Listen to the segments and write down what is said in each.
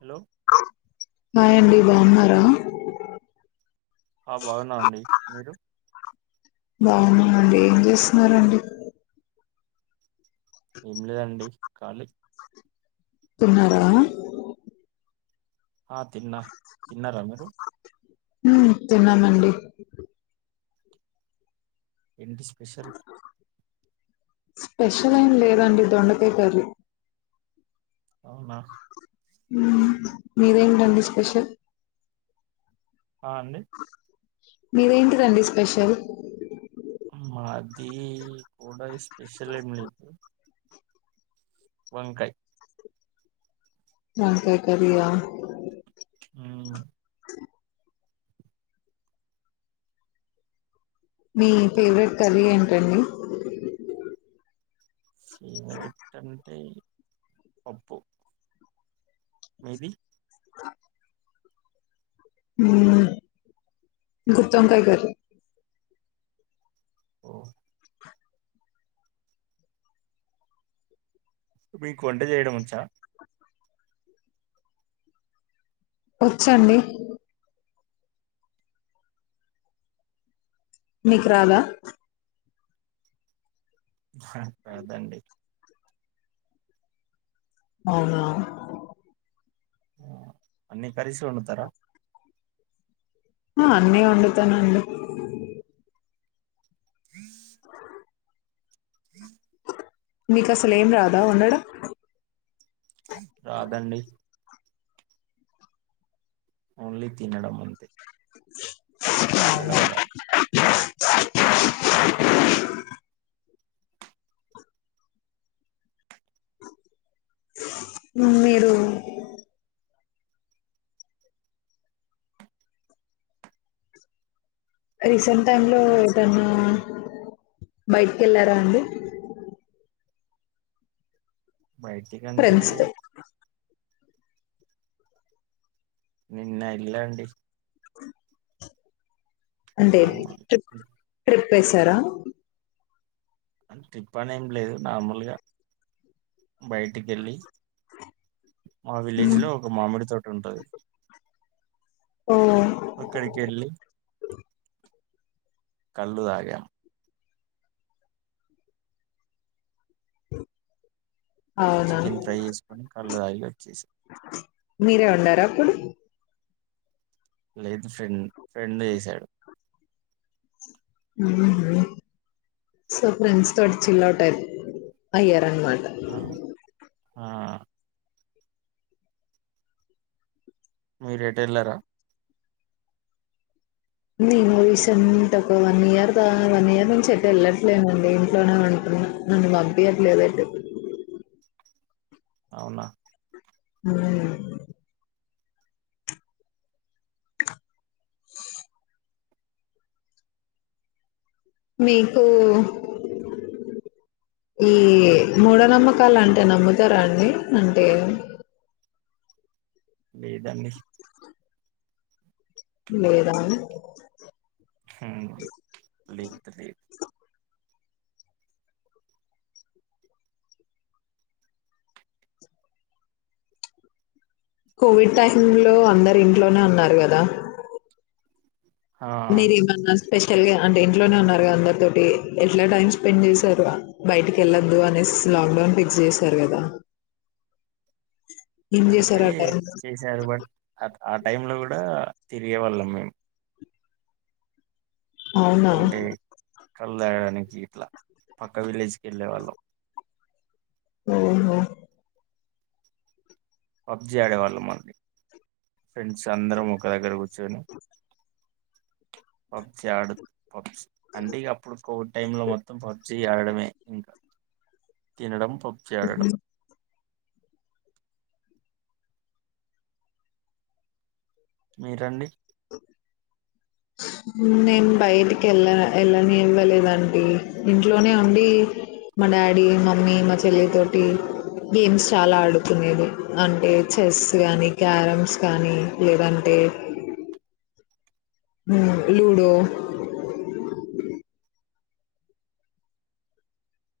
Hello hi అండి బాగున్నారా ఆ బాగున్నామండి మీరు బాగున్నామండి ఏం చేస్తున్నారండి ఏం లేదండి కాలీ తిన్నారా ఆ తిన్నా తిన్నారా మీరు ఉమ్ తిన్నామండి ఎంటి స్పెషల్ స్పెషల్ ఏం లేదండి దొండకాయ కర్రీ అవునా ఉమ్ మీదేంటండి స్పెషల్ ఆ అండి మిదేంటిది అండి స్పెషల్ మాది కూడా స్పెషల్ ఏమి లేదు వంకాయ్ వంకాయ్ కర్రీ ఆ ఉమ్ మీ ఫేవరెట్ కర్రీ ఏంటండి ఫేవరెట్ అంటే పప్పు మీది ఉమ్ గుత్తోకాయ్ కర్రీ ఓ మీకు వంట చేయడం వచ్చా వచ్చండి మీకు రాదా హా రాదండి అవునా అన్ని కర్తీసు వాడుతారా ఆ అన్నీ వండుతానండి అ హ మీకు అసలేం రాదా వండడం రాదండి ఓన్లీ తినడం అంతే [inaudible] వండడం రాద్ మీరు రీసెంట్ టైమ్లో ఏదన్న బయటికి ఎళ్ళారా అండి. బయటికంటే ఫ్రెండ్స్ తో నిన్న ఎల్లండి అంటే నార్మల్ ట్రిప్ ట్రిప్ వేశారా. అ ట్రిప్ అని ఏం లేదు నార్మల్గా బయటికెళ్ళి మా విలేజ్ మ్మ్. లో ఒక మామిడి తోట ఉంటది. ఓ అక్కడికి వెళ్ళి కళ్ళు తాగాం అవునా చికెన్ ఫ్రై వేసుకొని కళ్ళు తాగి వచ్చేసి మీరే ఉండారా అప్పుడు లేదు ఫ్రెం ఫ్రెండ్ చేసాడు. ఆ సో ఫ్రెండ్స్ తోటి చిల్ అవుట్ అయ్యర్ అన్మా ఆ ఆ మీరు ఎటెళ్ళారా మూవీసు అంత ఒక one year the one year నుంచి ఎట్తే వెళ్ళట్లేదుండి ఇంట్లోనే ఉంట. నన్ను పంపియట్లేదు ఎటు అవునా మ్మ్ [inaudible] మీకు ఈ మూఢోనమ్మకాలు అంటే నమ్ముతారా అండి అంటే లేదండి. లేదా లేదు లేదు కోవిడ్ టైమ్ లో అందరు ఇంట్లోనే ఉన్నారు కదా ఆ మీరేమన్నా స్పెషల్గా అంటే ఇంట్లోనే ఉన్నారుగా అందరి తోటి ఎట్లా టైం స్పెండ్ చేశారు బయటికి వెళ్ళొద్దు అనేసి లాక్ డౌన్ ఫిక్స్ చేసారు కదా. అంటే చేసారు బట్ ఆ టైం లో కూడా తిరిగే వాళ్ళం మేము అవునా కళ్ళదగాయడానికి ఇట్లా పక్క విలేజ్ కి వెళ్ళే వాళ్ళం. ఓహో పబ్జి ఆడేవాళ్ళం మళ్ళీ ఫ్రెండ్స్ అందరం ఒక దగ్గర కూర్చొని [inaudible] పబ్జీ ఆడు పబ్జీ అంటే అప్పుడు కోవిడ్ టైం లో మొత్తం పబ్జీ ఆడమే ఇంకా తినడం పబ్జి ఆడడం. మీరండి. అ [inaudible] నేను బయటికి వెళ్ళ వెళ్ళని ఇవ్వలేదండి ఇంట్లోనే ఉండి మా డాడీ మమ్మీ మా చెల్లి తోటి గేమ్స్ చాలా ఆడుతునేది అంటే చెస్ కానీ క్యారమ్స్ కానీ లేదంటే, [inaudible] లూడో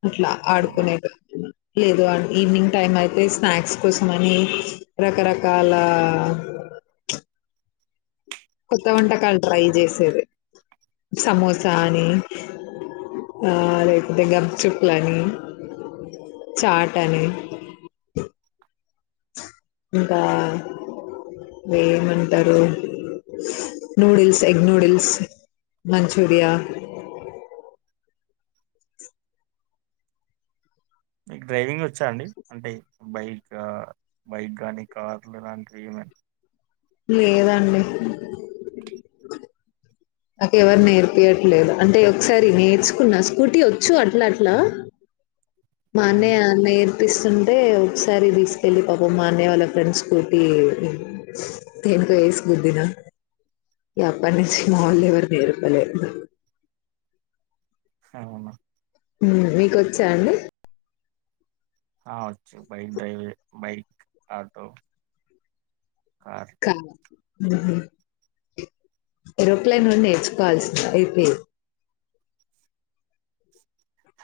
అట్లా అవునా ఆడుకునేది లేదు ఈవినింగ్ టైం అయితే స్నాక్స్ కోసం అని రకరకాల, [inaudible] కొత్త వంటకాలు ట్రై చేసేది సమోసా అని ఆ లేకపోతే గప్చుప్ లని చాట్ అని ఇంకా ఏమంటరు నూడిల్స్ ఎగ్ నూడిల్స్ మంచూరియా మీకు డ్రైవింగ్ వచ్చా అండి అంటే బైక్ గా బైక్ గానీ కార్లు అలాంటివి ఏమైనా లేదండి నాకు ఎవరు నేర్పియ్యట్లేదు అంటే ఒకసారి నేర్చుకున్న స్కూటీ వచ్చు అట్లా అట్లా మా ఉమ్ అన్నయ్య నేర్పు పిస్తుంటే ఒకసారి తీసుకెళ్లి పాపం మా అన్నయ్య వాళ్ళ ఫ్రెండ్స్ స్కూటీ కు ఏసి గుద్దిన ఇగ అప్పటినుంచి అవు- మావోల్లెవరు నేర్పలె అవునా ఉమ్ మీకొచ్చా అండి ఆ వచ్చు బైక్ డ్రైవి బైక్, ఆటో కార్ ఉహు ఏరోప్లేన్ కూడా నేర్చుకోవాల్సి అయిపోయేది [inaudible]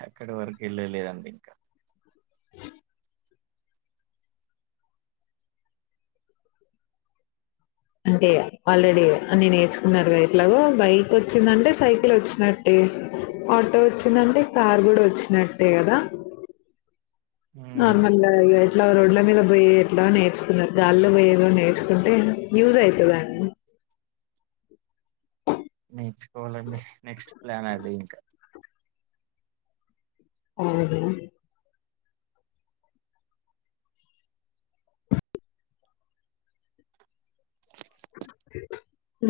అక్కడి వరకు వెళ్ళలేదండి ఇంకా [inaudible] అంటే ఆల్రెడీ అన్ని నేర్చుకున్నారు గా ఎట్లాగో బైక్ వచ్చిందంటే సైకిల్ వచ్చినట్టే. ఆటో వచ్చిందంటె కార్ కూడా వచ్చినట్టే కదా. ఉమ్ నార్మల్గా ఇట్ల రోడ్ల మీద పొయ్యి ఎట్ల నేర్చుకున్న, గాల్లో పోయేది కూడా నేర్చుకుంటే యూజ్ అయితదండి నేర్చుకోవాలండి నెక్స్ట్ ప్లాన్ అదే ఇంకా. ఆ అదే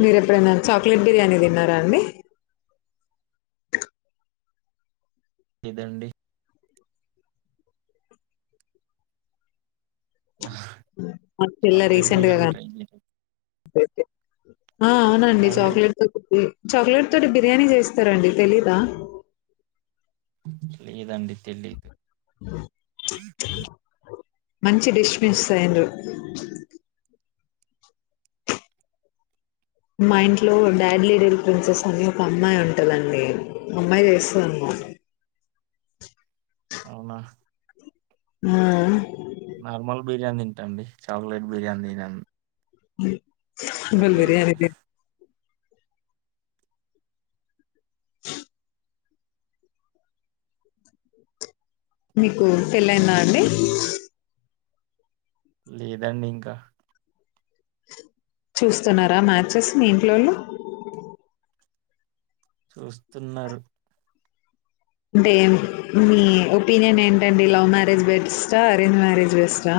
మీరు ఎప్పుడైన చాక్లెట్ బిర్యానీ తిన్నారా అండి? ఇదండి మా పిల్ల చాక్లెట్ రీసెంట్ గా బిర్యానీ ట్రై చేయలేదు ఆ అవునండి అండి చాక్లెట్ తో కే చాక్లెట్ తోటి బిర్యానీ చేస్తరండి తెలీదా? లేదండి తెలీదు [inaudible] మంచి డిష్ మిస్సయ్యిండ్రు ప్చ్ [inaudible] మా ఇంట్లో డాడ్ లిటిల్ ప్రిన్సెస్ అని ఒక అమ్మాయి ఉంటదండి, ఆ అమ్మాయి చేస్తది అన్నమ [inaudible] అవునా ఆ నార్మల్ బిర్యానీ తింటండి, చాక్లెట్ బిర్యానీ తినన్ బల్ బిర్యానీ తిన్ మీకు పెళ్లయిందా అండి? లేదండి ఇంకా చూస్తున్నరా మ్యాచెస్ మీ ఇంట్లోళ్ళు? చూస్తున్నరు అంటే ఏం మీ ఒపీనియన్ ఏంటండి? లవ్ మ్యారేజ్ బెస్టా, arrange marriage బెస్టా?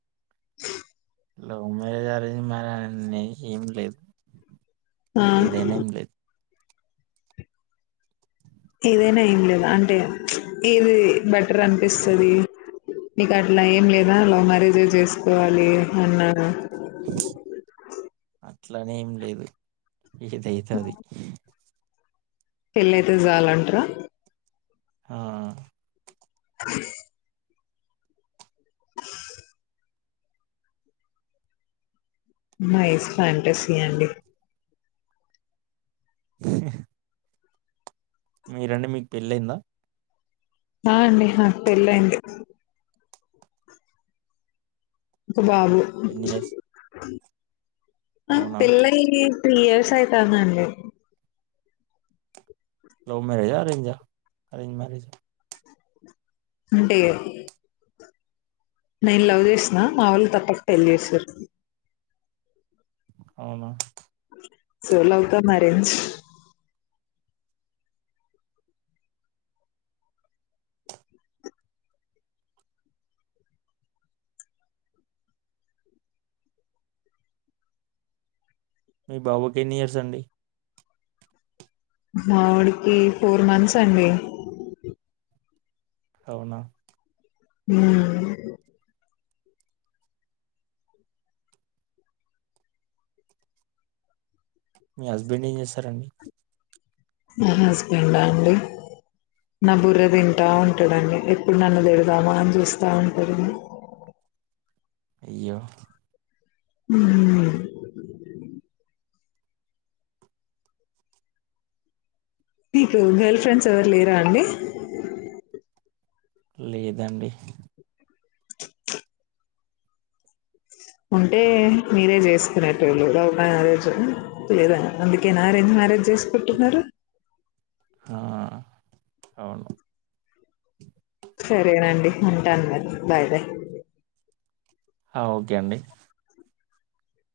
[inaudible] Love marriage, arrange marriage అని ఏం లేదు. ఆ! ఏదైనా ఏం లేదు. ఏదైనా ఏం లేదా అంటే, ప్చ్ ఏది బెటర్ అనిపిస్తది. మీకు అట్లా ఏం లేదా, లవ్ మ్యారేజే చేసుకోవాలి అన్నాన అట్లనేం లేదు. ఏదైతే అది. పెళ్ళయితే జాలంటరా? ఆ అ నైస్ ఫ్యాంటసీ అండి [inaudible] మీరండి మీకు పెళ్ళైందా? ఆ అండి నాకు పెళ్లయింది. బాబు ఎన్ని ఇయర్స్? ఆ అవునా పెళ్లై త్రీ ఇయర్స్ సైతాందండి. లవ్ మ్యారేజా అరేంజా? అరేంజ్ మ్యారేజ్ ఉంటాయి అయి. నేను లవ్ చేసిన, మా వాళ్ళు తప్పక పెళ్లి యేసిర్రు. అవునా. So లవకా marriage. మీ బాబు పుట్టి ఎన్నీ ఇయర్స్ అండి. మావొడికి, ఫోర్ మంత్స్ అండి. అవునా. ఉమ్. మీ హస్బెండ్ ఏం జెస్తారండి. మా హస్బెండ్ డ అండి. నా బుర్ర తింటా ఉంటాడండి, ఎప్పుడు నన్ను తిడదామా, అని చూస్తా ఉంటాడు. అ అయ్యో. ఉమ్. నీకు గర్ల్ ఫ్రెండ్స్ ఎవరు లేరా అండి. లేదండి. [inaudible] ఉంటే, మీరే చేసుకునేటోల్లు, లవ్ మ్యారేజు లేదా అందుకే న ఆరెంజ్ మా. మ్యారేజ్ చేసుకుంటున్నారు. ఆ అవును. సరేనండి, ఉంటాను మరి, బాయ్ బాయ్. అ ఓకే అండి.